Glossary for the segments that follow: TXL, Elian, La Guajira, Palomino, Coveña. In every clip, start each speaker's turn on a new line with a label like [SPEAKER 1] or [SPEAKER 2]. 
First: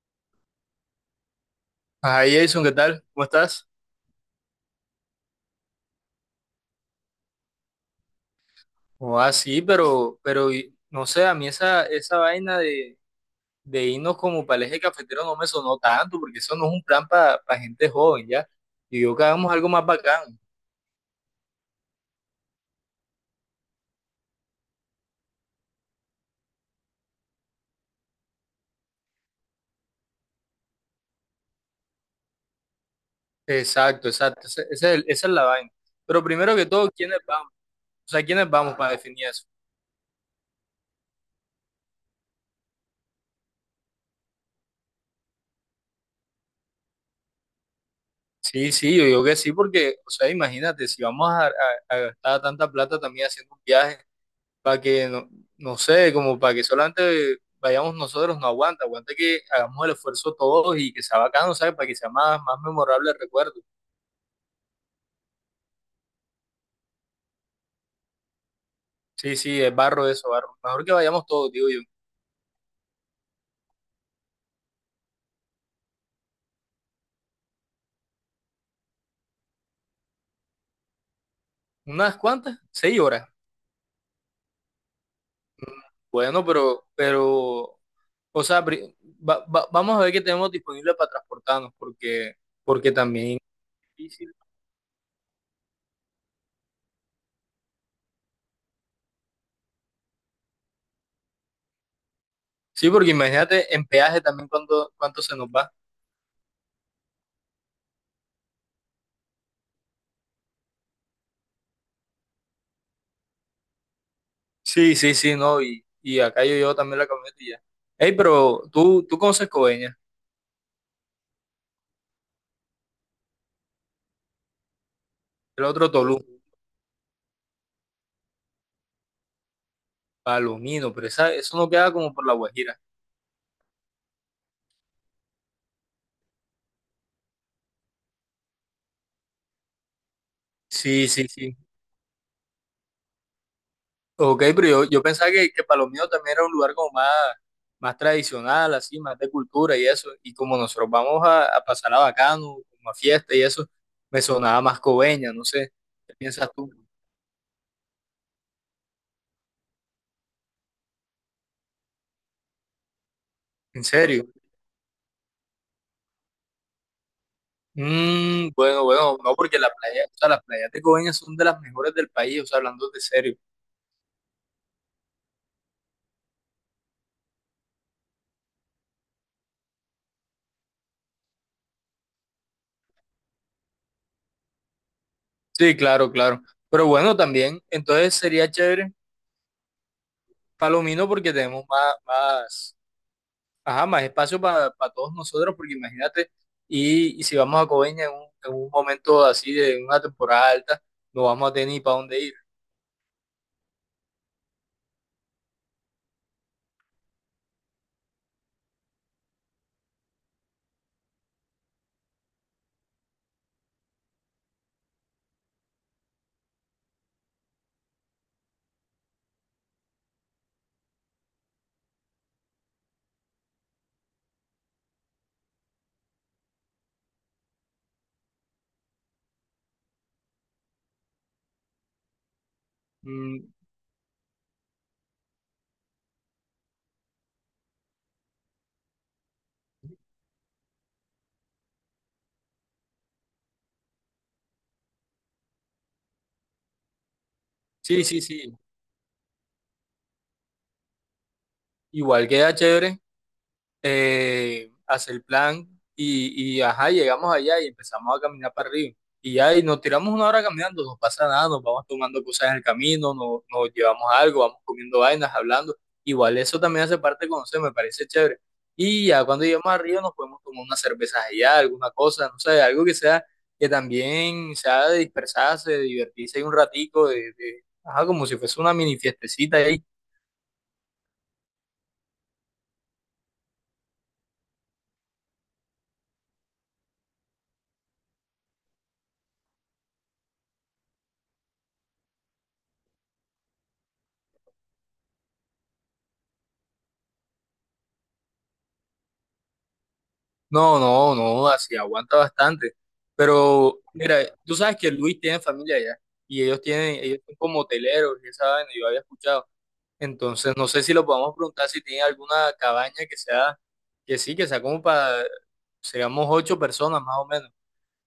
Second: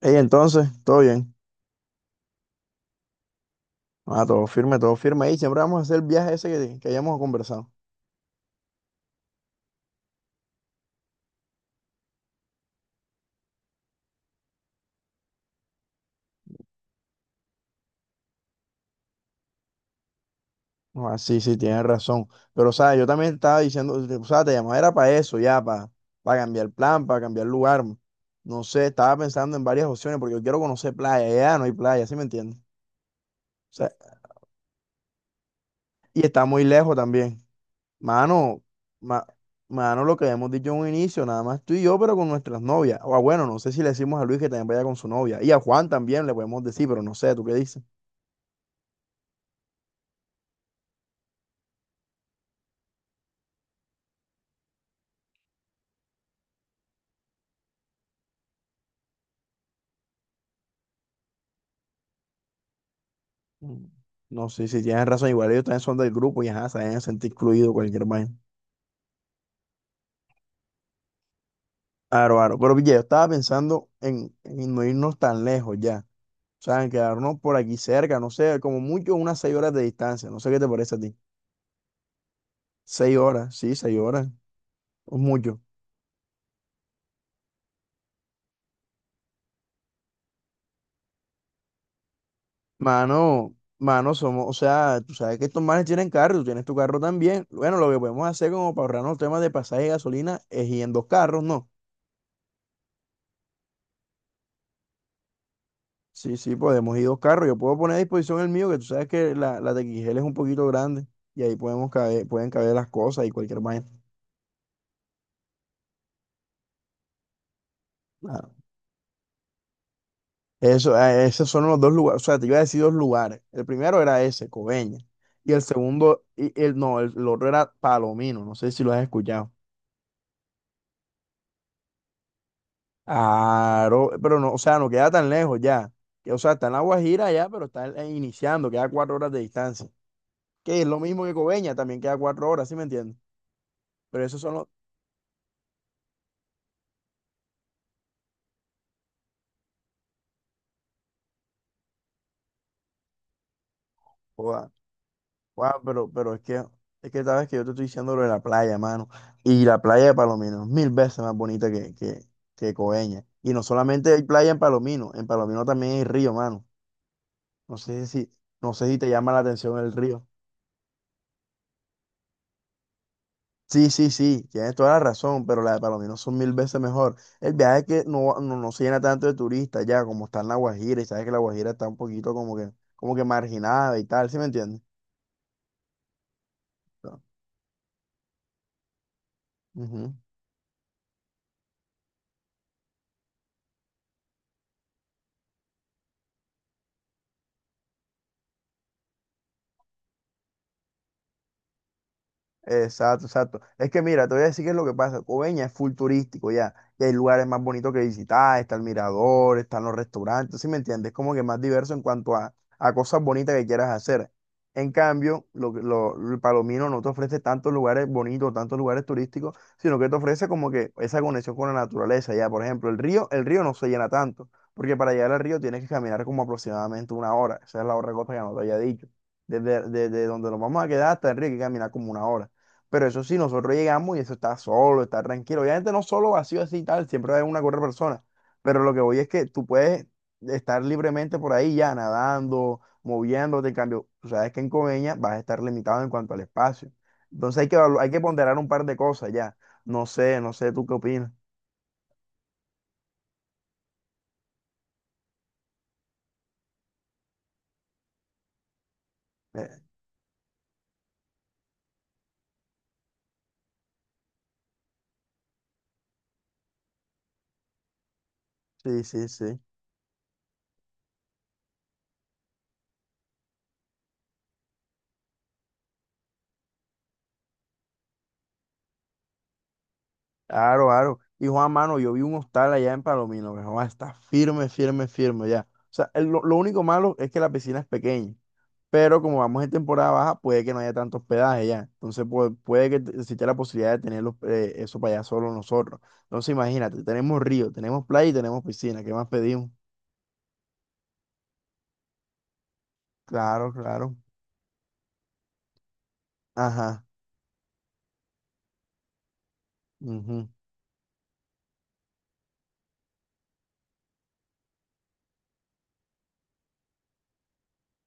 [SPEAKER 1] Ey, entonces, todo bien.
[SPEAKER 2] Ah, Jason, ¿qué tal? ¿Cómo estás?
[SPEAKER 1] Ah, todo firme, todo firme. Y siempre vamos a hacer el viaje ese que hayamos conversado.
[SPEAKER 2] O sí, pero, no sé, a mí esa vaina de irnos como para el eje cafetero no me sonó tanto, porque eso no es un plan para gente joven, ¿ya? Y yo que hagamos algo más bacán.
[SPEAKER 1] Ah, sí, sí, tienes razón. Pero, o sea, yo también estaba diciendo, o sea, te llamaba era para eso, ya, para cambiar el plan, para cambiar lugar. No sé, estaba pensando en varias opciones porque yo quiero conocer playa. Ya no hay playa, ¿sí me entiendes? O sea,
[SPEAKER 2] Exacto, exacto, ese es esa es la vaina. Pero
[SPEAKER 1] y está
[SPEAKER 2] primero
[SPEAKER 1] muy
[SPEAKER 2] que todo,
[SPEAKER 1] lejos
[SPEAKER 2] ¿quiénes
[SPEAKER 1] también.
[SPEAKER 2] vamos? O sea, ¿quiénes
[SPEAKER 1] Mano,
[SPEAKER 2] vamos para definir
[SPEAKER 1] ma-
[SPEAKER 2] eso?
[SPEAKER 1] mano, lo que habíamos dicho en un inicio, nada más tú y yo, pero con nuestras novias. O ah, bueno, no sé si le decimos a Luis que también vaya con su novia. Y a Juan también le podemos decir, pero no sé, ¿tú qué dices?
[SPEAKER 2] Sí, sí, yo digo que sí, porque, o sea, imagínate, si vamos a gastar tanta plata también haciendo un viaje, para que, no, no sé, como para que solamente vayamos nosotros, no aguanta, aguanta que hagamos el esfuerzo todos y que sea bacano, ¿sabes? Para que sea más, más memorable el recuerdo.
[SPEAKER 1] Mm. No sé si tienes razón, igual ellos también son del grupo y ajá, se deben sentir incluidos cualquier vaina.
[SPEAKER 2] Sí, sí, es barro eso, barro. Mejor que vayamos todos, digo yo.
[SPEAKER 1] Aro, aro. Pero pille, yo estaba pensando en no irnos tan lejos ya. O sea, en quedarnos por aquí cerca, no sé, como mucho unas 6 horas de distancia. No sé qué te parece a ti.
[SPEAKER 2] ¿Unas cuantas? Seis
[SPEAKER 1] Seis
[SPEAKER 2] horas.
[SPEAKER 1] horas, sí, 6 horas. Es mucho.
[SPEAKER 2] Mm, Bueno, pero, o sea, vamos a ver qué tenemos disponible para transportarnos, porque, porque también
[SPEAKER 1] Mano,
[SPEAKER 2] es
[SPEAKER 1] mano,
[SPEAKER 2] difícil.
[SPEAKER 1] somos, o sea, tú sabes que estos manes tienen carro, tú tienes tu carro también. Bueno, lo que podemos hacer como para ahorrarnos el tema de pasaje y gasolina es ir en dos carros, ¿no?
[SPEAKER 2] Sí, porque imagínate en peaje también cuánto, cuánto se nos va.
[SPEAKER 1] Sí, sí, podemos ir dos carros. Yo puedo poner a disposición el mío, que tú sabes que la TXL es un poquito grande y ahí podemos caber, pueden caber las cosas y cualquier vaina.
[SPEAKER 2] Sí, sí, sí, no, y acá yo llevo también la camioneta y ya. Ey,
[SPEAKER 1] Claro.
[SPEAKER 2] pero tú conoces Coveñas,
[SPEAKER 1] Eso, esos son los dos lugares. O sea, te iba a decir dos lugares. El primero era ese, Coveña. Y el
[SPEAKER 2] el otro
[SPEAKER 1] segundo,
[SPEAKER 2] Tolú,
[SPEAKER 1] y el otro era Palomino. No sé si lo has escuchado.
[SPEAKER 2] Palomino, pero esa, eso no queda como por La Guajira.
[SPEAKER 1] Claro, pero no, o sea, no queda tan lejos ya. Que, o sea, está en La Guajira ya, pero está iniciando, queda 4 horas de distancia. Que es lo
[SPEAKER 2] Sí,
[SPEAKER 1] mismo
[SPEAKER 2] sí,
[SPEAKER 1] que
[SPEAKER 2] sí.
[SPEAKER 1] Coveña, también queda 4 horas, ¿sí me entiendes? Pero esos
[SPEAKER 2] Ok, pero
[SPEAKER 1] son
[SPEAKER 2] yo pensaba que Palomino también era un lugar como más, más tradicional, así, más de cultura y eso. Y como nosotros vamos a pasar a Bacano, como a fiesta y eso, me sonaba
[SPEAKER 1] los.
[SPEAKER 2] más Coveñas, no sé.
[SPEAKER 1] Guau, pero,
[SPEAKER 2] ¿Qué
[SPEAKER 1] pero
[SPEAKER 2] piensas tú?
[SPEAKER 1] es que sabes que yo te estoy diciendo lo de la playa, mano. Y la playa de Palomino es mil veces más bonita que Coveñas. Y no
[SPEAKER 2] ¿En
[SPEAKER 1] solamente hay
[SPEAKER 2] serio?
[SPEAKER 1] playa en Palomino también hay río, mano. No sé si, no
[SPEAKER 2] Bueno,
[SPEAKER 1] sé si te
[SPEAKER 2] bueno,
[SPEAKER 1] llama
[SPEAKER 2] no,
[SPEAKER 1] la
[SPEAKER 2] porque la
[SPEAKER 1] atención el
[SPEAKER 2] playa, o
[SPEAKER 1] río.
[SPEAKER 2] sea, las playas de Coveñas son de las mejores del país, o sea, hablando de serio.
[SPEAKER 1] Sí, sí, sí, tienes toda la razón, pero la de Palomino son mil veces mejor. El viaje es que no se llena tanto de turistas ya, como está en La Guajira, y sabes que La Guajira está un poquito como que marginada y tal, ¿sí me entiendes?
[SPEAKER 2] Sí, claro, claro. Pero bueno, también, entonces sería chévere
[SPEAKER 1] Ujú.
[SPEAKER 2] Palomino porque tenemos más, más, ajá, más espacio para todos nosotros, porque imagínate, y si vamos a Coveña en en un momento así de una temporada alta, no vamos a tener ni para dónde ir.
[SPEAKER 1] Exacto, exacto. Es que mira, te voy a decir qué es lo que pasa. Coveña es full turístico ya. Y hay lugares más bonitos que visitar, está el mirador, están los restaurantes, ¿sí me entiendes? Es como que más diverso en cuanto a cosas bonitas que quieras hacer. En cambio, el Palomino no te ofrece tantos lugares bonitos, tantos lugares turísticos, sino que te ofrece como que esa conexión con la naturaleza ya. Por ejemplo, el río no se llena tanto, porque para llegar al río tienes que caminar como aproximadamente una hora. Esa es la otra cosa que no te había dicho. Desde donde nos vamos a quedar hasta el río hay que caminar como una hora. Pero eso sí,
[SPEAKER 2] Mm,
[SPEAKER 1] nosotros llegamos y eso está solo, está tranquilo. Obviamente no solo vacío así y tal, siempre hay una otra persona. Pero lo que voy es que tú puedes estar libremente por ahí ya nadando, moviéndote. En cambio, tú sabes que en Coveña vas a estar limitado en cuanto al espacio. Entonces hay que,
[SPEAKER 2] sí,
[SPEAKER 1] hay que
[SPEAKER 2] sí,
[SPEAKER 1] ponderar
[SPEAKER 2] sí.
[SPEAKER 1] un par de cosas ya. No sé, ¿tú qué opinas?
[SPEAKER 2] Igual queda chévere. Hacer el plan y, ajá, llegamos allá y empezamos a caminar para arriba. Y ya, y
[SPEAKER 1] Eh,
[SPEAKER 2] nos tiramos una hora caminando, no pasa nada, nos vamos tomando cosas en el camino, nos, nos llevamos algo, vamos comiendo vainas, hablando. Igual eso también hace parte de conocer, me parece chévere.
[SPEAKER 1] sí,
[SPEAKER 2] Y ya
[SPEAKER 1] sí,
[SPEAKER 2] cuando
[SPEAKER 1] sí.
[SPEAKER 2] lleguemos arriba nos podemos tomar unas cervezas allá, alguna cosa, no sé, algo que sea, que también sea de dispersarse, de divertirse ahí un ratico, ajá, como si fuese una mini fiestecita ahí.
[SPEAKER 1] Claro, claro. Y Juan Mano, yo vi un hostal allá en Palomino, que Juan, está firme, firme, firme ya. O sea, lo único malo es que la piscina es pequeña. Pero como vamos en temporada baja, puede que no haya tanto hospedaje ya. Entonces, pues, puede que exista la posibilidad de tener los, eso para allá solo nosotros. Entonces, imagínate, tenemos río, tenemos playa y tenemos piscina. ¿Qué más pedimos?
[SPEAKER 2] No, no, no, así aguanta bastante.
[SPEAKER 1] Claro,
[SPEAKER 2] Pero,
[SPEAKER 1] claro.
[SPEAKER 2] mira, tú sabes que Luis tiene familia allá y ellos tienen,
[SPEAKER 1] Ajá.
[SPEAKER 2] ellos son como hoteleros y esa vaina, yo había escuchado.
[SPEAKER 1] Ujú.
[SPEAKER 2] Entonces, no sé si lo podemos preguntar si tiene alguna cabaña que sea, que sí, que sea como para, seamos ocho personas más o menos.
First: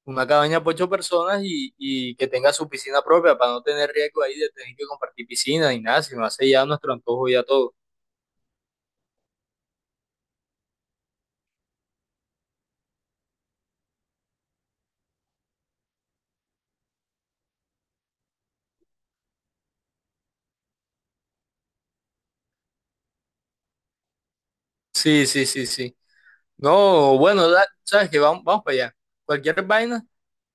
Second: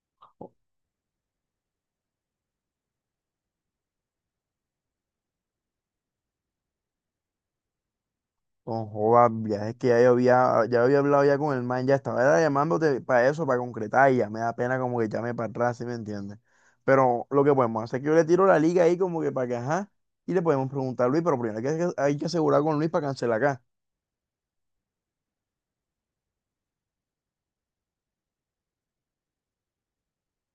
[SPEAKER 2] Una
[SPEAKER 1] O-
[SPEAKER 2] cabaña para ocho personas y que tenga su piscina propia para no tener riesgo ahí de tener que compartir piscina ni nada, sino hace ya nuestro antojo ya todo.
[SPEAKER 1] Con joda, viajes que ya había hablado ya con el man, ya estaba era llamándote para eso, para concretar, y ya me da pena como que llame para atrás, ¿sí me entiendes? Pero lo que podemos hacer es que yo le tiro la liga ahí como que para que, ajá, y le podemos preguntar a Luis, pero primero hay que asegurar con Luis para cancelar acá.
[SPEAKER 2] Sí, sí, sí, sí. No, bueno, sabes que vamos, vamos para allá. Cualquier vaina.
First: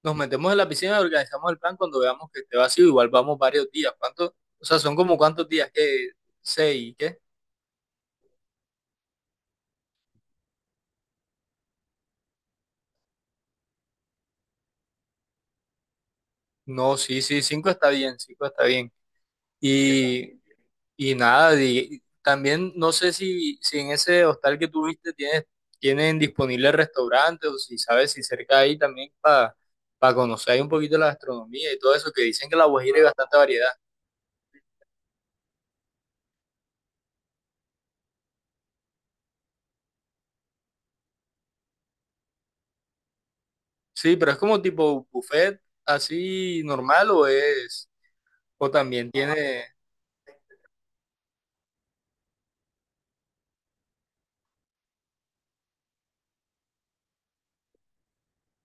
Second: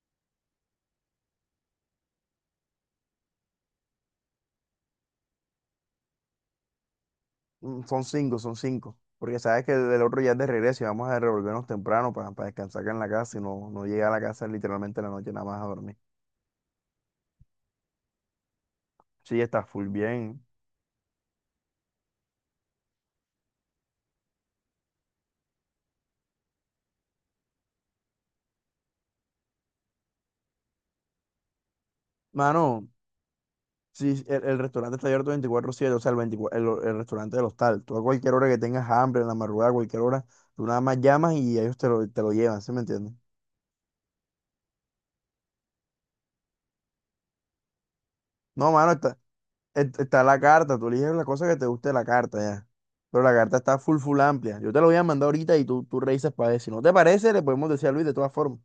[SPEAKER 2] Nos metemos en la piscina y organizamos el plan cuando veamos que esté vacío. Igual vamos varios días. ¿Cuánto? O sea, son como cuántos días, ¿qué? ¿Seis? ¿Qué?
[SPEAKER 1] Mm, son cinco, son cinco. Porque sabes que el otro ya es de regreso y vamos a revolvernos temprano para descansar acá en la casa y no llegar a la casa literalmente en la noche nada más a dormir.
[SPEAKER 2] No, sí, sí, cinco está bien, cinco está bien.
[SPEAKER 1] Sí, está full
[SPEAKER 2] Y,
[SPEAKER 1] bien.
[SPEAKER 2] y nada, también no sé si, si en ese hostal que tuviste tienen disponible restaurante o si sabes si cerca ahí también para conocer ahí un poquito la gastronomía y todo eso, que dicen que en La
[SPEAKER 1] Mano,
[SPEAKER 2] Guajira hay bastante variedad.
[SPEAKER 1] sí, el restaurante está abierto 24 siete o sea, 24 el restaurante del hostal. Tú a cualquier hora que tengas hambre, en la madrugada, a cualquier hora, tú nada más llamas y ellos te lo llevan, ¿sí me entiendes?
[SPEAKER 2] Sí, pero es como tipo buffet así normal o es, o
[SPEAKER 1] No, mano,
[SPEAKER 2] también
[SPEAKER 1] está,
[SPEAKER 2] tiene.
[SPEAKER 1] est- está la carta, tú eliges la cosa que te guste de la carta ya. Pero la carta está full, full amplia. Yo te la voy a mandar ahorita y tú revisas para ver. Si no te parece, le podemos decir a Luis de todas formas.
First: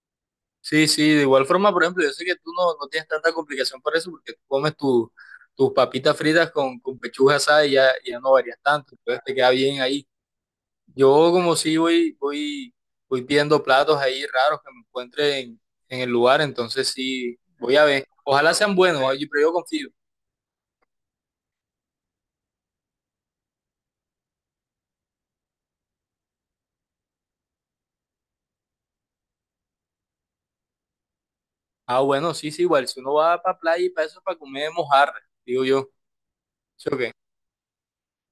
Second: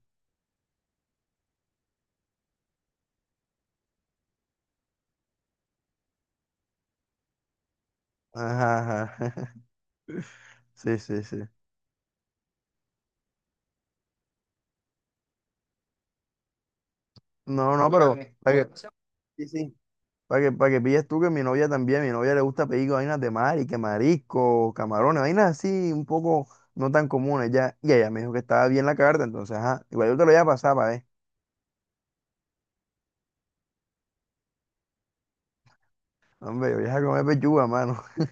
[SPEAKER 2] Sí, sí, de igual forma, por ejemplo, yo sé que tú no, no tienes tanta complicación por eso, porque tú comes tus papitas fritas con pechuga asada y ya, ya no varías
[SPEAKER 1] Ajá,
[SPEAKER 2] tanto,
[SPEAKER 1] ajá.
[SPEAKER 2] entonces te queda bien ahí.
[SPEAKER 1] Sí, sí,
[SPEAKER 2] Yo
[SPEAKER 1] sí.
[SPEAKER 2] como sí voy, voy, voy pidiendo platos ahí raros que me encuentre en el lugar, entonces sí,
[SPEAKER 1] No,
[SPEAKER 2] voy a
[SPEAKER 1] no,
[SPEAKER 2] ver.
[SPEAKER 1] pero
[SPEAKER 2] Ojalá
[SPEAKER 1] para que,
[SPEAKER 2] sean buenos, oye, pero
[SPEAKER 1] sí,
[SPEAKER 2] yo
[SPEAKER 1] sí.
[SPEAKER 2] confío.
[SPEAKER 1] Para que pilles tú que mi novia también, mi novia le gusta pedir vainas de mar y que marisco, camarones, vainas así un poco no tan comunes ya. Y ella me dijo que estaba bien la carta, entonces, ajá. Igual yo te lo voy a pasar para ver.
[SPEAKER 2] Ah, bueno, sí, sí, igual, si uno va para playa y para eso es para comer mojarra, digo yo.
[SPEAKER 1] Hombre, yo
[SPEAKER 2] ¿Sí
[SPEAKER 1] voy
[SPEAKER 2] o
[SPEAKER 1] a
[SPEAKER 2] qué?
[SPEAKER 1] comer pechuga, mano.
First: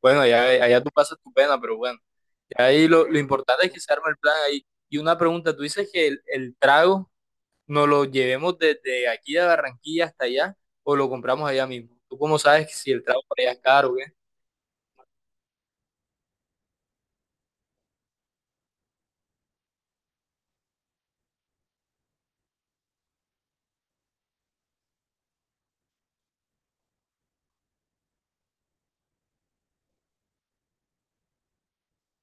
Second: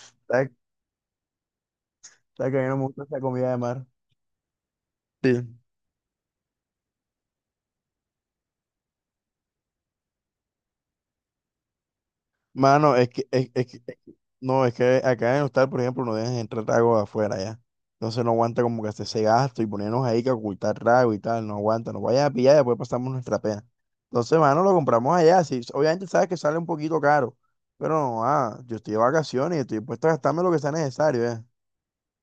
[SPEAKER 2] Bueno, allá,
[SPEAKER 1] Sabes
[SPEAKER 2] allá tú pasas tu pena, pero bueno.
[SPEAKER 1] sabes que
[SPEAKER 2] Y
[SPEAKER 1] a mí no me
[SPEAKER 2] ahí
[SPEAKER 1] gusta
[SPEAKER 2] lo
[SPEAKER 1] esa comida de
[SPEAKER 2] importante es que
[SPEAKER 1] mar.
[SPEAKER 2] se arme el plan ahí. Y una
[SPEAKER 1] Sí.
[SPEAKER 2] pregunta, ¿tú dices que el trago nos lo llevemos desde aquí de Barranquilla hasta allá o lo compramos allá mismo? ¿Tú cómo sabes que si
[SPEAKER 1] Mano,
[SPEAKER 2] el
[SPEAKER 1] es
[SPEAKER 2] trago
[SPEAKER 1] que,
[SPEAKER 2] por
[SPEAKER 1] es,
[SPEAKER 2] allá es
[SPEAKER 1] es que-
[SPEAKER 2] caro o
[SPEAKER 1] es
[SPEAKER 2] qué?
[SPEAKER 1] que- no, es que acá en Hostal, por ejemplo, no dejan entrar trago de afuera ya. Entonces no aguanta como que hacer ese gasto y ponernos ahí que ocultar trago y tal, no aguanta, nos vayas a pillar y después pasamos nuestra pena. Entonces, mano, lo compramos allá. Sí, obviamente sabes que sale un poquito caro, pero no, ah, yo estoy de vacaciones y estoy dispuesto a gastarme lo que sea necesario, ya.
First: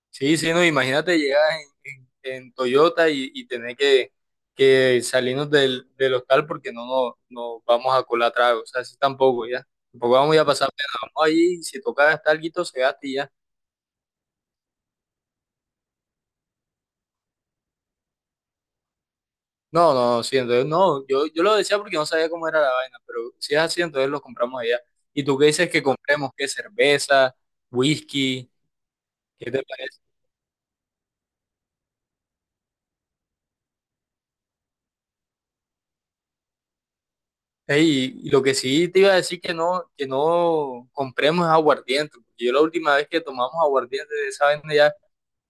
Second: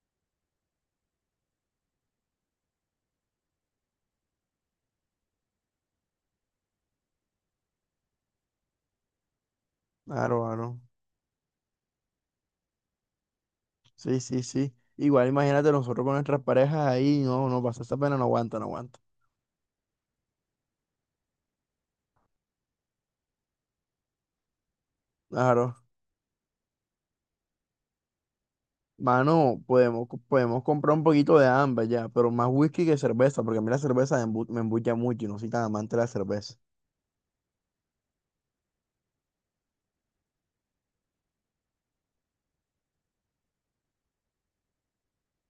[SPEAKER 2] Sí, sí, no, imagínate llegar en, en- en Toyota y tener que salirnos del, del hostal porque no nos no vamos a colar trago. O sea, así tampoco, ya. Tampoco vamos a
[SPEAKER 1] Claro,
[SPEAKER 2] ir a pasar
[SPEAKER 1] claro.
[SPEAKER 2] pena. Vamos ahí, si toca gastar algo, se gasta y ya.
[SPEAKER 1] Sí, sí, sí. Igual imagínate nosotros con nuestras parejas ahí, no pasa esa pena, no aguanta, no aguanta.
[SPEAKER 2] No, no, sí, entonces no, yo lo decía porque no sabía cómo era la vaina, pero si es así, entonces lo compramos allá. ¿Y tú qué dices
[SPEAKER 1] Claro.
[SPEAKER 2] que compremos? ¿Qué cerveza? ¿Whisky? ¿Qué
[SPEAKER 1] Mano,
[SPEAKER 2] te parece?
[SPEAKER 1] podemos comprar un poquito de ambas ya, pero más whisky que cerveza, porque a mí la cerveza me embucha mucho y no soy tan amante de la cerveza.
[SPEAKER 2] Ey, y lo que sí te iba a decir que no compremos es aguardiente, porque yo la última vez que tomamos aguardiente de esa vaina ya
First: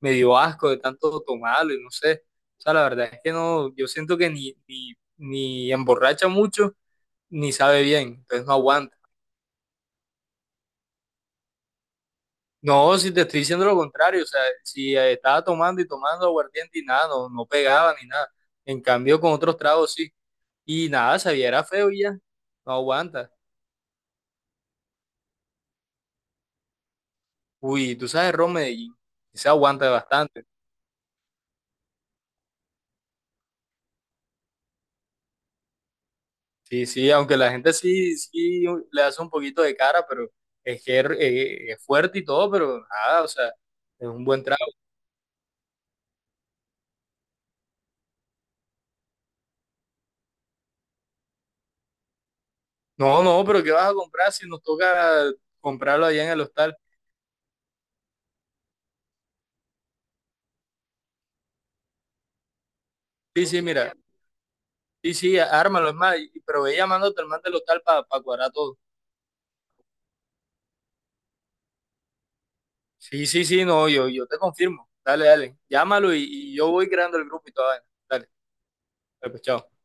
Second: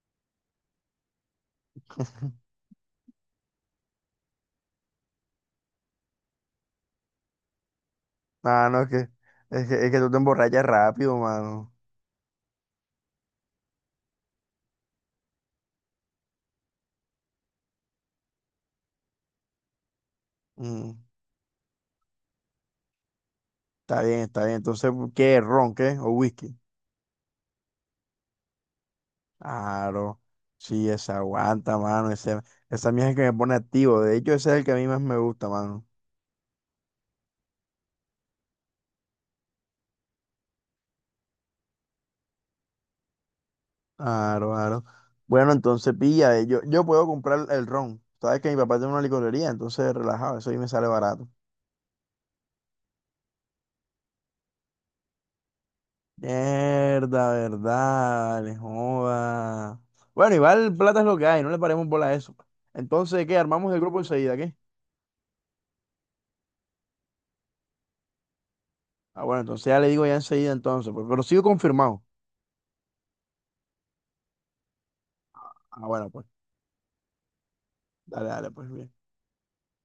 [SPEAKER 2] me dio asco de tanto tomarlo y no sé. O sea, la verdad es que no, yo siento que ni, ni, ni emborracha mucho, ni sabe bien, entonces no
[SPEAKER 1] Mano, es que,
[SPEAKER 2] aguanta.
[SPEAKER 1] es que, es que tú te emborrachas rápido, mano.
[SPEAKER 2] No, si te estoy diciendo lo contrario, o sea, si estaba tomando y tomando aguardiente y nada, no, no pegaba ni nada. En cambio, con otros tragos sí. Y
[SPEAKER 1] Mm,
[SPEAKER 2] nada, sabía, era feo y ya, no aguanta.
[SPEAKER 1] está bien, está bien. Entonces, ¿qué? ¿Ron, qué? ¿O whisky?
[SPEAKER 2] Uy, tú sabes, Ron Medellín, sí se aguanta
[SPEAKER 1] Claro.
[SPEAKER 2] bastante.
[SPEAKER 1] Sí, esa aguanta, mano. Ese, esa mía es el que me pone activo. De hecho, ese es el que a mí más me gusta, mano.
[SPEAKER 2] Sí, sí, aunque la gente sí, sí le hace un poquito de cara, pero es que es fuerte y todo, pero nada, o sea, es un buen
[SPEAKER 1] Claro,
[SPEAKER 2] trago.
[SPEAKER 1] claro. Bueno, entonces pilla. Yo puedo comprar el ron. Sabes que mi papá tiene una licorería, entonces relajado. Eso ahí me sale barato.
[SPEAKER 2] No, no, pero ¿qué vas a comprar si nos toca comprarlo allá en el hostal?
[SPEAKER 1] Mierda, verdad, vale, joda. Bueno, igual plata es lo que hay, no le paremos bola a eso. Entonces, ¿qué?
[SPEAKER 2] Sí, sí,
[SPEAKER 1] Armamos el
[SPEAKER 2] mira.
[SPEAKER 1] grupo enseguida, ¿qué?
[SPEAKER 2] Sí, sí, ármalo, es más, pero ve llamándote al man del local para cuadrar todo.
[SPEAKER 1] Ah, bueno, entonces ya le digo ya enseguida entonces, pues, pero sigo confirmado.
[SPEAKER 2] Sí, sí, sí, no, yo te confirmo. Dale, dale.
[SPEAKER 1] Ah, bueno,
[SPEAKER 2] Llámalo
[SPEAKER 1] pues,
[SPEAKER 2] y yo voy creando el grupo y toda vaina.
[SPEAKER 1] dale,
[SPEAKER 2] Dale,
[SPEAKER 1] dale, pues bien.
[SPEAKER 2] dale, pues, chao.